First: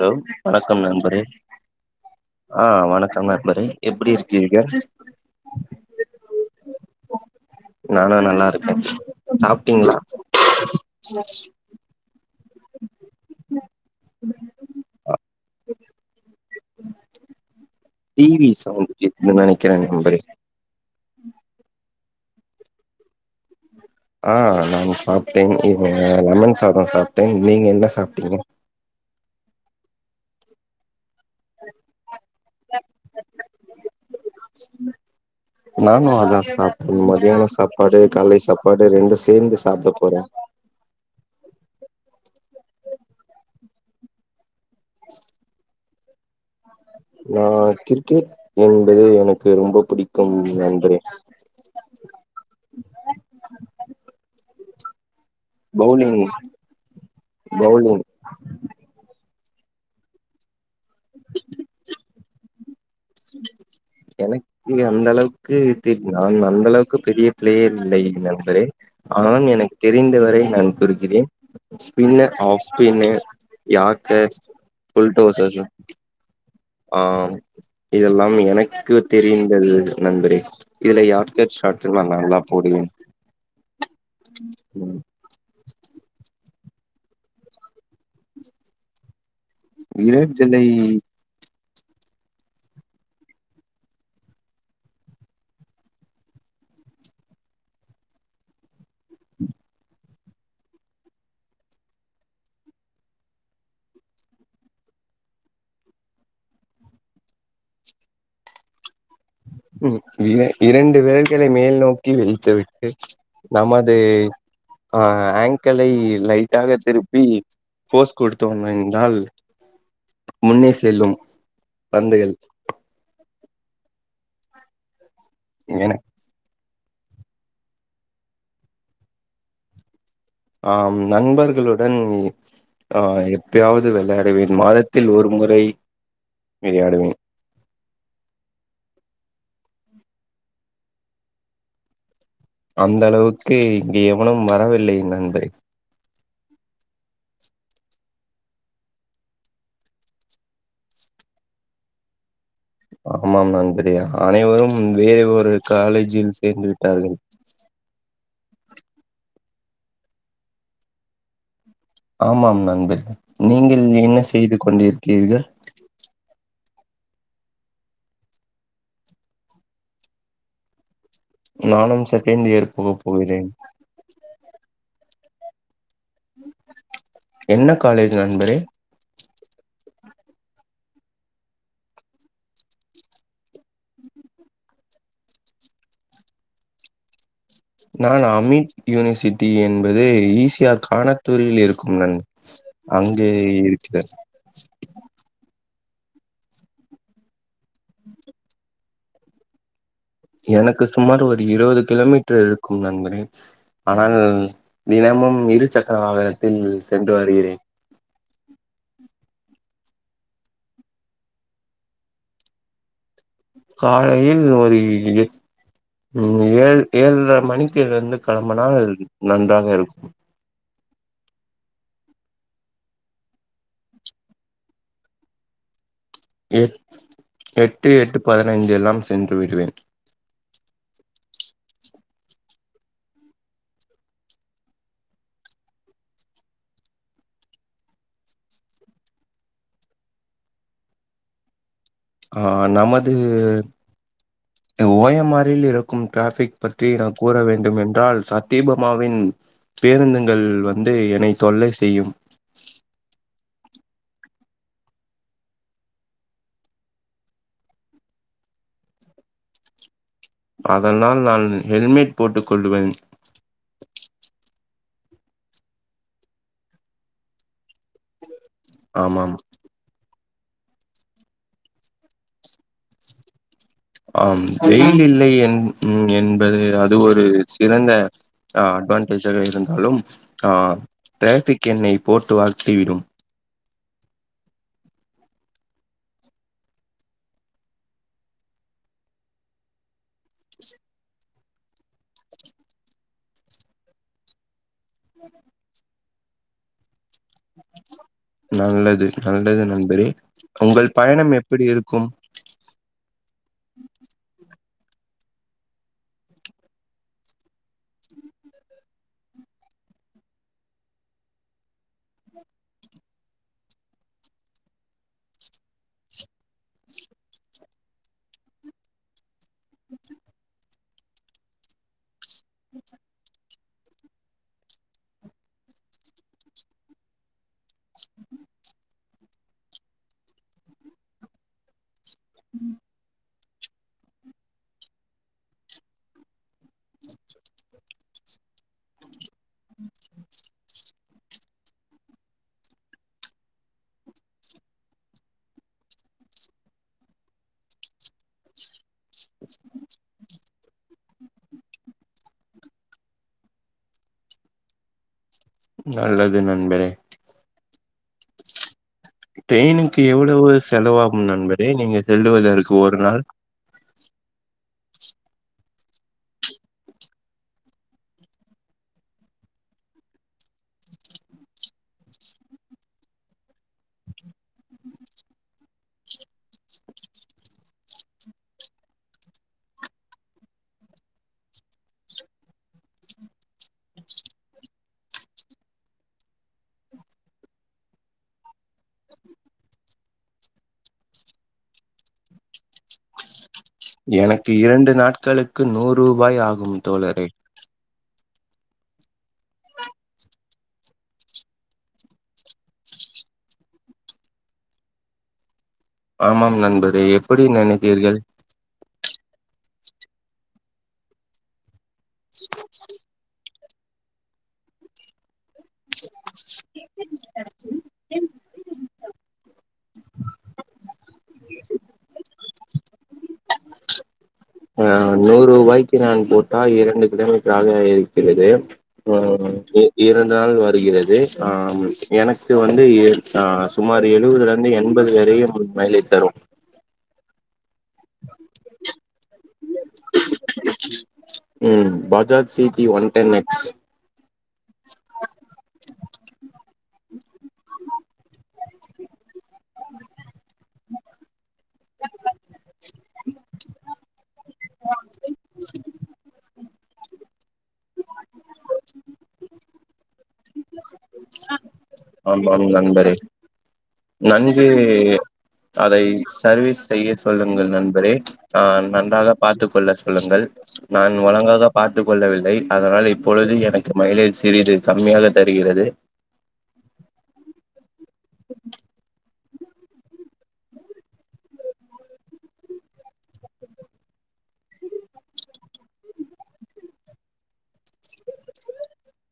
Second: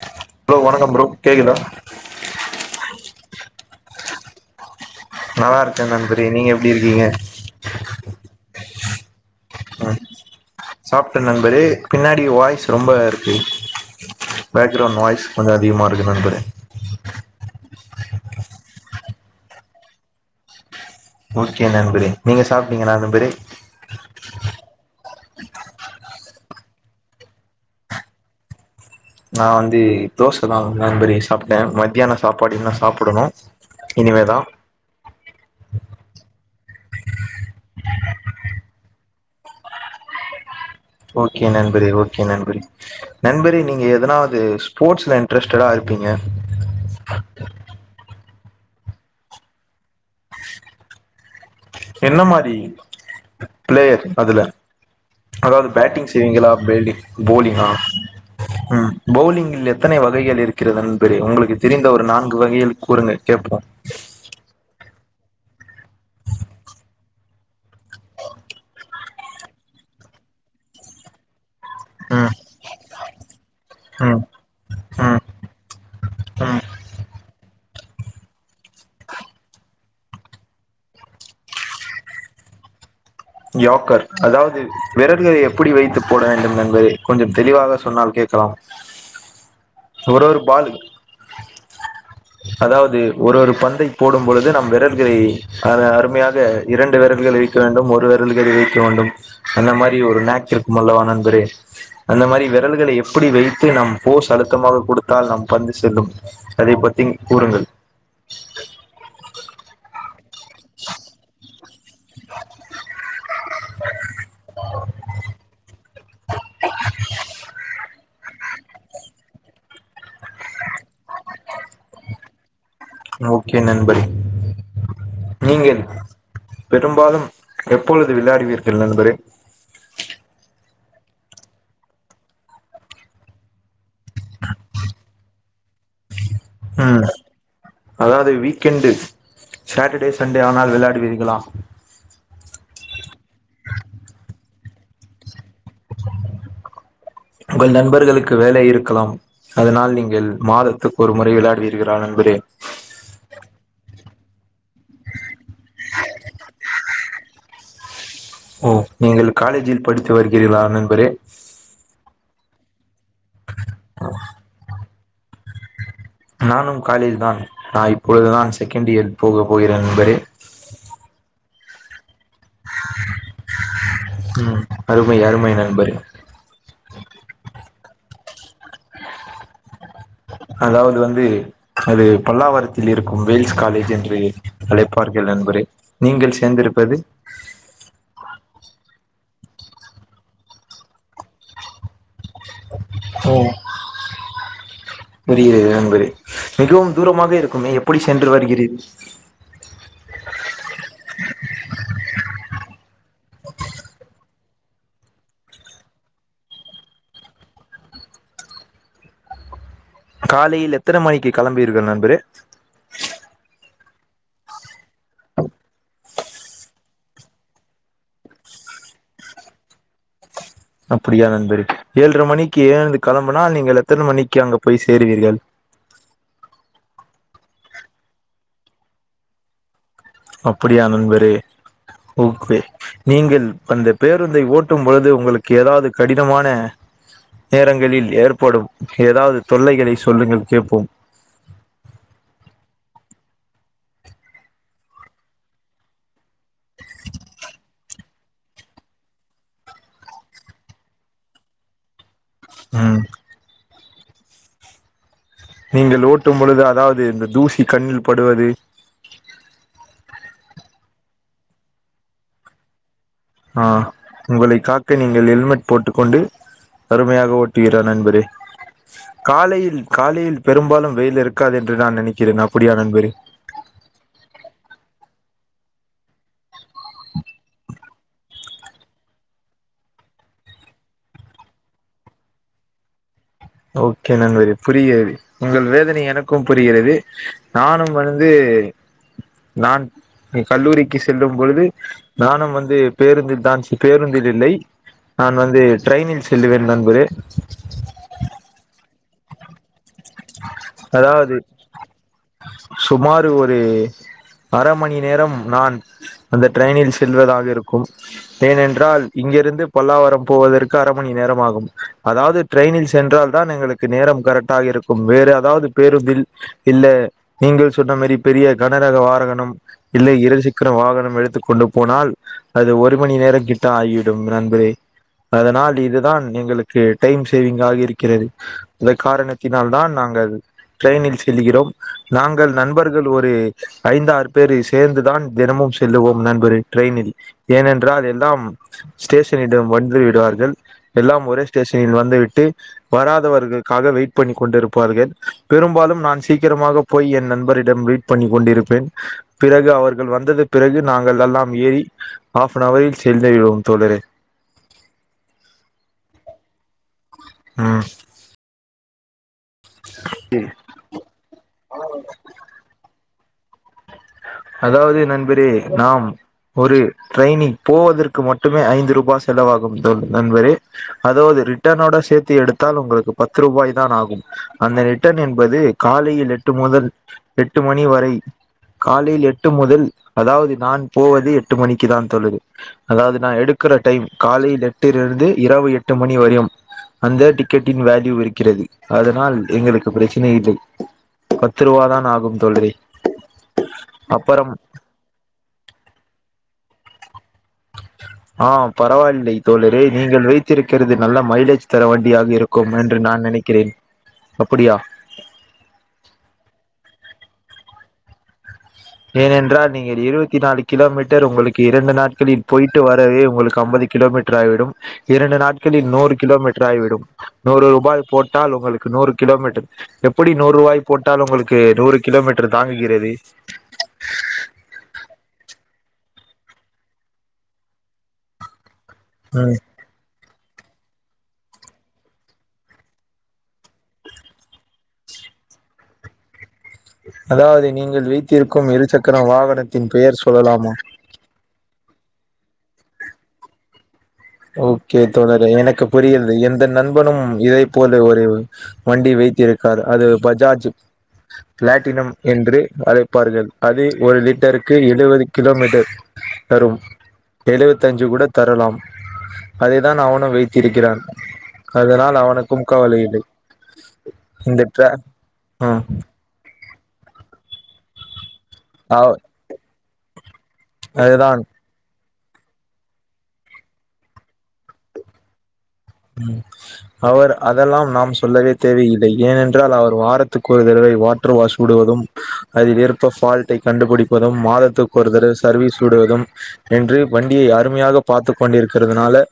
hello வணக்கம் நண்பரே ஆ வணக்கம் நண்பரே எப்படி இருக்கிறிர்கள் நல்லா இருக்கே நண்பரே நீங்க எப்டி இருக்கீங்க நானா நல்லா இருக்க சாப்ட்டிங்ளா சாப்ட்ட நண்பரே பின்னாடி வாய்ஸ் ரொம்ப இருக்கு பேக்ரவுண்ட் நாய்ஸ் கொஞ்ச அதிகமா இருக்கு நண்பரே டி வி சவுண்ட் கேக்குதுன் நெனைக்கிற நண்பரே ஓகே நண்பரே நீங்க சாப்ட்டிங்களா நண்பரே ஆ நாங்க சாப் டேன் இங்க லெமன் சாப்பாடு சாப்ட்டேன் நீங்க என்ன சாப்ட்டிங்க நா வந்து தோசதா நண்பரேஸ் சாப்ட்ட மத்யான சாப்பாடு இன்னொ சாப்பிடணு இனிமே தா நானு அத மதியான சாப்பாடு காலைல சாப்பாடு ரெண்டு சேந்து சாப்ட போறே ஓகே நண்பரே ஓகே நண்பரே நண்பரே நீங்க எதனாவுது ஸ்போர்ட்ஸ்ல இன்ட்ரஸ்டடா இரு பிங்க நா கிரிக்கெட் என்பது எனக்கு ரொம்ப புடி என்ன மாரி பிளேயர் அதுல அதாவது பேட்டிங் பவுலிங் செய்வீங்களா பேல்டிங் போலிங்கா பவுலிங் பவுலிங் ல் எத்தனை வகைகள் இருக்கிறதுன் தெரியு உங்களுக்கு தெரிந்த ஒரு நான்கு வகைகள் கூறுங்க கேட்போம் எனக்கு அந்த அளவுக்கு தெரிய நான் அந்த அளவுக்கு பெரிய பிளேயர் இல்லை நண்பரே ஆனாலும் எனக் தெரிந்தவரை நான் கூறுகிறேன் ஸ்பின்ர் ம் ஆஃப் ஸ்பின்னர் ம் யாக்கர்ஸ் ம் உல்ட்டோசஸ் ம் ஆஹ் இதெல்லாம் எனக்கு தெரிந்தது நண்பரே இதுல யார்க்க சாட்ஸ் நான்தா போடுவே உம் யாக்கர் அதாவது விறல்களை எப்படி வைத்து போன டும் நண்பரே கொஞ்சம் தெளிவாக சொன்னால் கேட்கலாம் ஒரு விரட் ஒரு ஜல்லை பால் அதாவது ஒரு ஒரு பந்தை போடும்பொழுது நம் விரல்களை அருமையாக இரண்டு விரல்களை இருக்க வேண்டும் ஒருவர் விரல்களை வைக்க வேண்டும் அந்த மாரி ஒரு நக் இருக்கும் அல்லவா நண்பரே அந்த மாரி விரல்களை எப்படி படி வைத்து நம் போஸ் அழுத்தமாக கொடுத்தால் நம் பந்து செல்லும் அதை பத்தி கூறுங்கள் ம் இர இரண்டு விரல்களை மேல் நோக் க்கி வெழுத்து விட்டு நமது ஆ அங்களை லைட்டாக திருப்பி போஸ் கொடுத்தோம் என்றால் முன்னே செல்லும் பந்துகள் ஓகே நன்பரே நீங்கள் எனக் பெரும்பாலும் எப்பொழுது விளையாடுவீர்கள் நண்பரே ஆம் நண்பர்களுடன் ஆ எப்பயாவது விளையாடுவேன் மாதத்தில் ஒரு முறை உம் விளையாடுவேன் அதாவது வீக்கெண்டு சாட்டர்டே சண்டே ஆனால் விழையாடுவிர்களா அந்தளவுக்கு இங்கே எவனும் வரவில்லை நண்பரே உங்கள் நண்பர்களுக்கு வேலை இருக்கலாம் அதனால் நீங்கள் மாதத்துக்கு ஒரு முறை விளையாடுவீர்களா நண்பரே ஆமாம் நண்பரே அனைவரும் வேற ஒரு காலேஜில் சேர்ந்து விட் டார்கள் ஓ நீங்கள் காலேஜில் படித்து வருகிறீர்களா நண்பரே ஆமாம் நண்பர் நீங்கள் என்ன செய்து கொண்டிருக்கிறீர்கள் நானும் காலேஜ் தான் நான் இப்பொழுதுதான் செகண்ட் இயர் போக போகிறேன் நண்பரே நானும் செகண்ட் இயர் போக போகிறேன் ம் அருமை அருமை நண்பரே என்ன காலேஜ் நண்பரே அதாவது வந்து அது பல்லாவரத்தில் இருக்கும் வேல்ஸ் காலேஜ் என்று அழைப்பு பார்கள் நண்பரே நீங்கள் சேர்ந்திருப்பது நான் அமித் யூனிவர்சிட்டி என்பது ஈசியா கானத்தூரில் இருக்கும் நண் அங்கே ஓ இருக்கிறது பரே மிகவும் தூரமாக இருக்குமே எப்படி சென்று வருகீறீர் எனக்கு சுமார் ஒரு இருவது கிலோமீட்டர் இருக்கும் நண்பரே ஆனால் தினமும் இரு சக்கர வாகனத்தில் சென்று வருகிறேன் உம் காலையில் எத்தன மணிக்கு கிளம்பீர்கள் நண்பரே காலையில் ஒரு இட் ம் ஏழ் ஏழட்ர மணிக்கு இருந்து கெளம்புனால் நன்றாக இருக்கு அப்படியா நண்பரே ஏழ்ட்ர மணிக்கு ஏழ்ந்து கெளம்புனால் நீங்கள் எத்தன மணிக்கு அங்க போய் சேருவீர்கள் அ எட் எட்டு எட்டு பதினைந்து எல்லாம் சென்று விடுவேன் அப்படியா நண்பரே ஓகே நீங்கள் அந்த பேருந்தை ஓட்டும் பொழுது உங்களுக்கு ஏதாவது கடினமான நேரங்களில் ஏற்படும் ஏதாவது தொல்லைகளை சொல்லுங்கள் கேப்போம் ஆ நமது ஓயம்மாரில் இருக்கும் டிராஃபிக் பற்றி நாம் கூற வேண்டும் என்றால் சத்தியபமாவின் பேருந்துகள் வந்து என்னை தொல்லை செய்யும் ம் நீங்கள் ஓட்டும் பொழுது அதாவது இந்த தூசி கண்ணில் படுவது அதனால் நான் ஹெல்மெட் போட்டுக் கொள்ளுவேன் ஆ உங்களை காக்க நீங்கள் ஹெல்மெட் போட்டுக்கொண்டு அருமையாக ஓட்டுவீரா நண்பரே ஆமாம் காலையில் காலையில் பெரும்பாலும் வெயில் இருக்காது என்று நான் நினைக்கிறேன் அப்படியா நண்பரே ஆம் வெயில் இல்லை என் உம் என்பது அது ஒரு சிறந்த அ அட்வான்டேஜாக இருந்தாலும் ஆ டிராபிக் என்னை போட்டு வறுத்து விடும் ஓகே நண்பரே புரிகிறது உங்கள் வேதனை எனக்கும் புரிகிறது நானும் வந்து சேரி நான் எ கல்லூரிக்கு செல்லும் பொழுது நானும் வந்து பேருந்தில் தான் ச்சி பேருந்தில் இல்லை நான் வந்து ட்ரெய்னில் செல்லுவேன் நண்பரே நல்லது நல்லது நன் அதாவது இருக்கும் சுமார் ஒரு அர மணி நேரம் நான் அந்த ட்ரெயினில் செல்வதாக இருக்கும் ஏனென்றால் இங்கிரு ருந்து பல்லாவரம் போவதற்கு அர மணி நேரம் ஆகும் அதாவது ட்ரெயினில் சென்றால் தான் எங்களுக்கு நேரம் கரெக்டாக இருக்கு வேற அதாவது பேருந்தில் இல்ல நீங்கள் சொன்ன மாரி பெரிய கனரக வாகனம் இல்லை இரு சக்கர வாகனம் எடுத்துக் கொண்டு போனால் அது ஒரு மணி நேர கிட்ட ஆயிடும் நண்பரே அதனால் இதுதான் எங்களுக்கு டைம் சேவிங் ஆக இருக்கிறது அந்த காரணத் தினால் தான் நாங்கள் ட்ரெனில் செல்லுகிறோம் நாங்கள் நண்பர்கள் ஒரு ஐந்தாறு பேரு சேர்ந்துதான் தினமும் செல்லுவோம் நண்பரே ட்ரெயினில் ஏனென்றால் எல்லாம் ஸ்டேஷனிடம் வந்து விடுவார்கள் எல்லாம் ஒரே ஸ்டேஷனில் வந்துவிட்டு வராதவர்களுக்காக வெயிட் பண்ணிக் கொண்டிருப்பார்கள் பெரும்பாலும் நான் சீக்கிரமாக போய் என் நண்பரிடம் வெய்ட் பண்ணிக் கொண்டிருப்பேன் பிறகு அவர்கள் வந்தது பிறகு நாங்கள் எல்லாம் ஏறி ஆஃப்பனவரில் சென்று விடுவோம் தோழரே நல்லது நண்பரே ம் ட்ரெயினுக்கு எவ்வளவு செலவாகும் நண்பரே நீங்க செல்லுவதற்க்கு ஒரு நாள் அதாவது நண்பரே நாம் ஒரு ட்ரெயினில் போவதற்கு மட்டுமே ஐந்து ரூபா செலவாகும் தோ நண்பரே அதாவது ரிட்டர்னோட சேத்து எடுத்தால் உங்களுக்கு பத்து ரூபாய் தான் ஆகும் அந்த ரிட்டர்ன் என்பது காலையில் எட் டு முதல் எட்டு மணி வரை காலையில் எட்டு முதல் அதாவது நான் போவது எட்டு மணிக்கு தான் தோழரே அதாவது நா எடுக்கிற டைம் காலை எட்டிலிருந்து இரவு எட்டு மணி வரையும் அந்த டிக்கெட்டின் வேல்யூ இருக்கிறது அதனால் எங்களுக்கு பிரச்சனை இல்லை பத்ருவாதான் ஆகும் தோழரே எனக்கு அப்புறம் இரண்டு நாட்களுக்கு நூ ரூபாய் ஆகும் தோழரே ஆ பரவாயில்லை தோழரே நீங்கள் வைத்திருக்கிறது நல்ல மைலேஜ் தர வண்டியாக இருக்கும் என்று நான் நெனைக்கிறேன் அப்படியா ஆமாம் நண்பரே எப்படி நெனைத்தீர்கள் ஏனென்றால் நீங்கள் இருவத்தி நாலு கிலோமீட்டர் உங்களுக்கு இரண்டு நாட்களில் போய்ட்டு வரவே உங்களுக்கு அம்பது கிலோமீட்டர் ஆய்விடும் இரண்டு நாட்களில் நூறு கிலோமீட்டர் ஆய்விடும் நூறு ரூபாய் போட்டால் உங்களு க்கு நூறு கிலோமீட்டர் எப்படி நூறுவாய் போட்டால் உங்களுக்கு நூறு கிலோமீட்டர் தாங்குகிறது ஆ நூறுவாய்க்கு நான் போட்டா இரண்டு கிலோமீட்டராக இருக்கிறது ஆ ம் இ இரண் டு நாள் வருகிறது ஆம் எனக்கு வந்து ஏழ் ஆ சுமார் எழுவதுலருந்து எண்பது வேரு வெளியவு மைலேஜ் தரு அதாவ்து நீங்கள் வைத்திருக்கும் இருசக்கர வாகனத்தின் பெயர் சொல்லலாமா ம் Bajaj C B one ten X okay பனும் இதை போல ஒரு வண்டி வைத்திருக்கார் அது பஜாஜு பிளாட்டினம் என்று அழைப்பார்கள் அது ஒரு லிட் டருக்கு எழுவது கிலோமீட்டர் தரும் எழுவத்தஞ்சு கூட தரலாம் அதைதான் அவனு வைத்திருக்கிறான் அதனால் ஆமாம் அவனுக்கும் கவலை நண்பரே இல்லை இந்த நன்கு ட்ரா நீயு ம் அதை சர்வீஸ் செய்ய சொல்லுங்கள் நண்பரே ஆ அவ் நன்றாக பார்த்து கொள்ள சொல்லுங்கள் நான் அதுதான் ஒழங்காத பார்த் த்துக்கொள்ளவில்லை அதனால் இப்பொழுது எனக்கு மைலேஜ் சிறிது கம்மியாக தருகிறது அவர் அதெல்லாம் நாம் சொல்லவே தேவையில்லை ஏனென்றால் அவர் வாரத்துக்கு ஒருதரவை வாட்ரு வாஷ் விடுவ தும் அதில் இருக்க ஃபால்ட்டைக் கண்டுபுடிப்பதும் மாதத்துக்கொரு தரவ சர்வீஸ் விடுவதும் என் று வண்டியை அருமையாக பார்த்துக் கொண்டிருக்குறதுனால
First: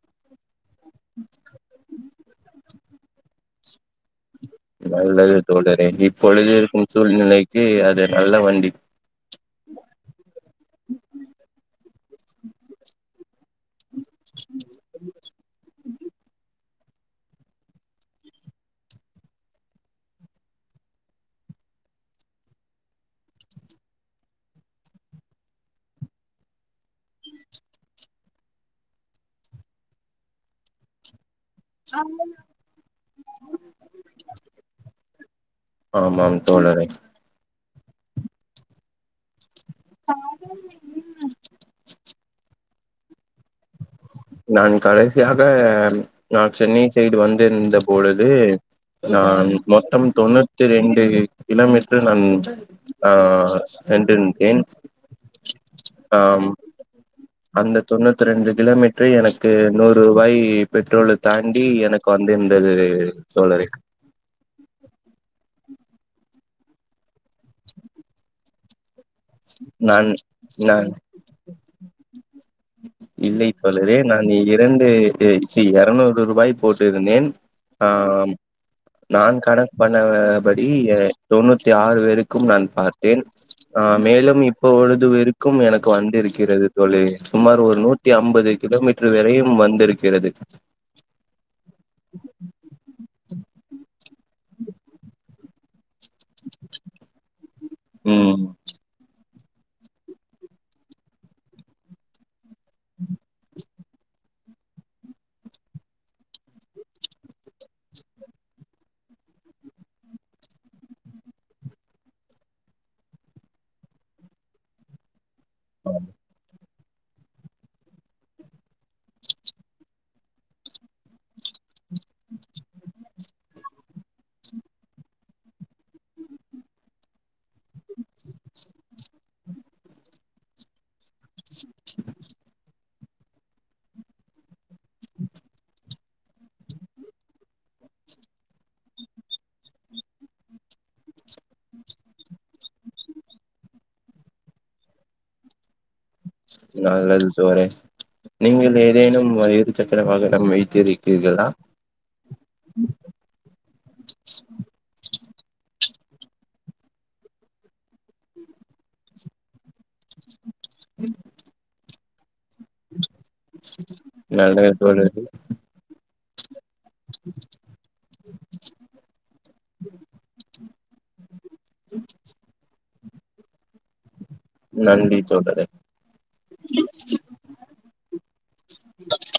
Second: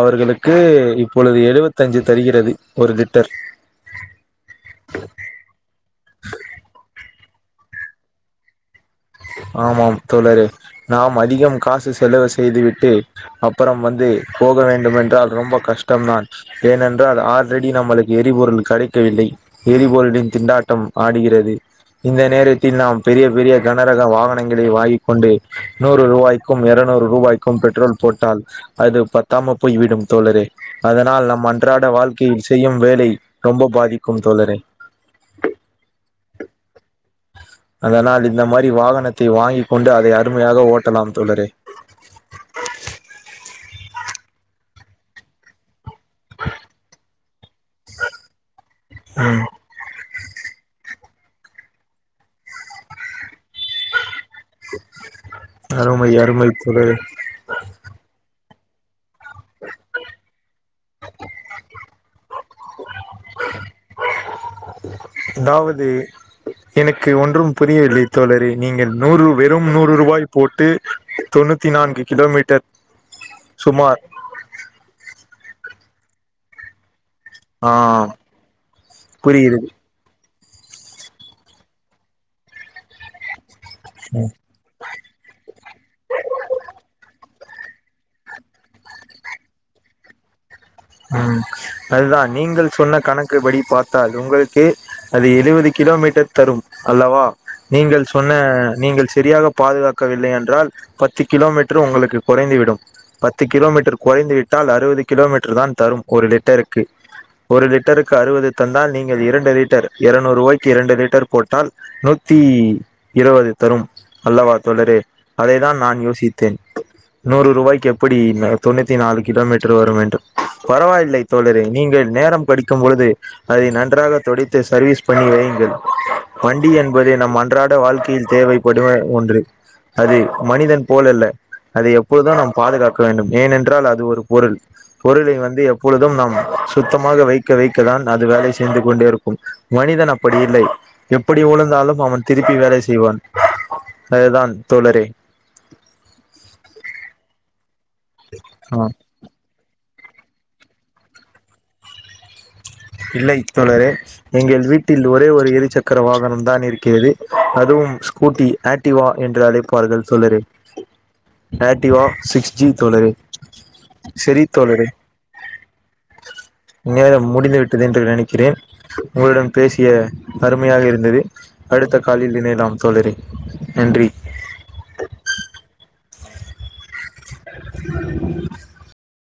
அவர்களுக்கு இப் பொழுது எழுவத்தஞ்சு தருகிறது ஒரு லிட்டர் நல்லது தோழரே இப்பொழுது இருக்கும் சூழ்நிலைக்கு அது நல்ல வண்டி ஆமாம் தோழரே நாம் அதிகம் காசு செலவு செய்து விட்டு அப்பறம் வந்து போக வேண்டும் என்றால் ரொம்ப கஷ்டம்தான் ஏனென்றால் ஆல்ரெடி நம்மளுக்கு எரிபொருள் கடைக்கவில்லை எரிபொருளின் திண்டாட்டம் ஆடுகிறது இந்த நேரத்தில் நாம் பெரிய பெரிய கனரக வாகனங்களை வாங்கிக்கொண்டு நூறு ரூவாய்க்கும் எரநூறு ரூபாய்க்கும் பெட்ரோல் போட்டால் அது பத்தாம போய் விடும் தோழரே அதனால் நம்ம அன் றாட வாழ்க்கையில் செய்யும் வேலை ரொம்ப பாதிக்கும் தோழரே ஆமாங் தோழரே அதனால் இந்த மாரி வாகனத்தை வாங்கி கொண்டு அதை அருமையாக ஓட்டலாம் தோழரே நான் கடைசியாக நான் சென்னை சைடு வந்திருந்த பொழுது நான் மொத்தம் தொண்ணூத்தி ரெண்டு கிலோமீட்டர் நான் ஆ ஸ்டெண்டின் அருமை அருமை ஆம் தோழரே அந்த தொண்ணூத்து ரெண்டு கிலோமீட்ரே எனக்கு நூறுவாய் பெட்ரோல தாண்டி எனக்கு வந்து இருந்தது அதாவது எனக்கு ஒன்றும் புரியவில்லை தோழரே நீங்கள் நூறு வெறும் நூறு நான் ரூவாய் போட்டு நான் தொண்ணூத்தி நான்கு கிலோமீட்டர் இல்லை தோழரே சுமார் நான் இரண்டு எ சீ எரநூறு ரூபாய் போட்டிருந்தேன் ஆ ஆம் நான் புரிகிறது கணக்கு பண்ண படி இங்க தொண்ணூத்தி ஆறு வேருக்கும் நான் பார்த்தேன் ஆ ம் மேலும் இப்ப ஒழுது விருக்கும் எனக்கு வந்திருக்கிறது தோழி சுமார் ஒரு நூத்தி அம்பது கிலோமீட்டர் வரையும் வந்திருக்கிறது ம் அதுதான் நீங்கள் சொன்ன கணக்கு படி பார்த்தால் உங்களுக்கு அது எழுவது கிலோமீட் டர் தரும் அல்லவா நீங்கள் சொன்ன ம் நீங்கள் செரியாகப் பாதுகாக்கவில்லை என்றால் பத்து கிலோமீட்ரு உங்களுக்கு கொறைந்துவிடும் பத்து கிலோமீட்டர் கொறைந்துவிட்டா அறுபது கிலோ மீட்டர் தான் தரும் ஒரு லிட்டருக்கு ஒரு லிட்டருக்கு அறுபது தந்தால் நீங்கள் இரண்டு லிட்டர் இருரநூறு ரூபாய்க்கு இரண்டு லிட்டர் போட்டால் நூத் தி இருபது தரும் அல்லவா தோழரே அதைதான் நான் யோசித்தேன் நூறு ரூபாய்க்கு எப்படி தொண்ணூத்தி நாலு கிலோமீட்டர் வரும் எண்டு பரவாயில்லை தோழரே நீங்கள் நேரம் படிக்கும்போழுது அதை நன்றாகத் துடைத்து சர்வீஸ் பண்ணி செய்ங்க வண்டி என்பதை நம் அன் ராட வாழ்க்கையில் தேவைப்படுவ ஒன்று அது மனிதன் போலல்ல அதை எப்போதும் நாம் பாதுகாக்க வேண்டும் ஏனென்றால் அது ஒரு பொருள் பொருளை வந்து எப்பொழுதும் நாம் சுத்தமாக வைக்க வைக்கதான் அது வேலை செய்து கொண்டே இருக்கும் மனித தன் அப்படி இல்லை எப்படி உழுந்தாலும் அவன் திருப்பி வேலை செய்வான் அதுதான் தோழரே நல்லது தோழரே நீங்கள் ஆ ஏதேனும் வ சக்கர வாகனம் வைத்திருக்கிறீர்களா இல்லை தோழரே எங்கள் வீட்டில் ஒரே ஒரு இருசக்கர வாகனம் தான் இருக்கிறது அதுவும் ஸ்கூட்டி ஆக்டிவா என்று அழைப்பார்கள் தோழரே ஆக்டிவா சிக்ஸ் ஜி தோழரே சரி தோழரே நேரம் முடிந்து விட் என்று நினைக்கிறேன் உங்களுடன் பேசிய அருமையாக இருந்தது அடுத்த காலில் இணையலாம் தோழரே நன்றி நன்றி தோழரே [inaudible]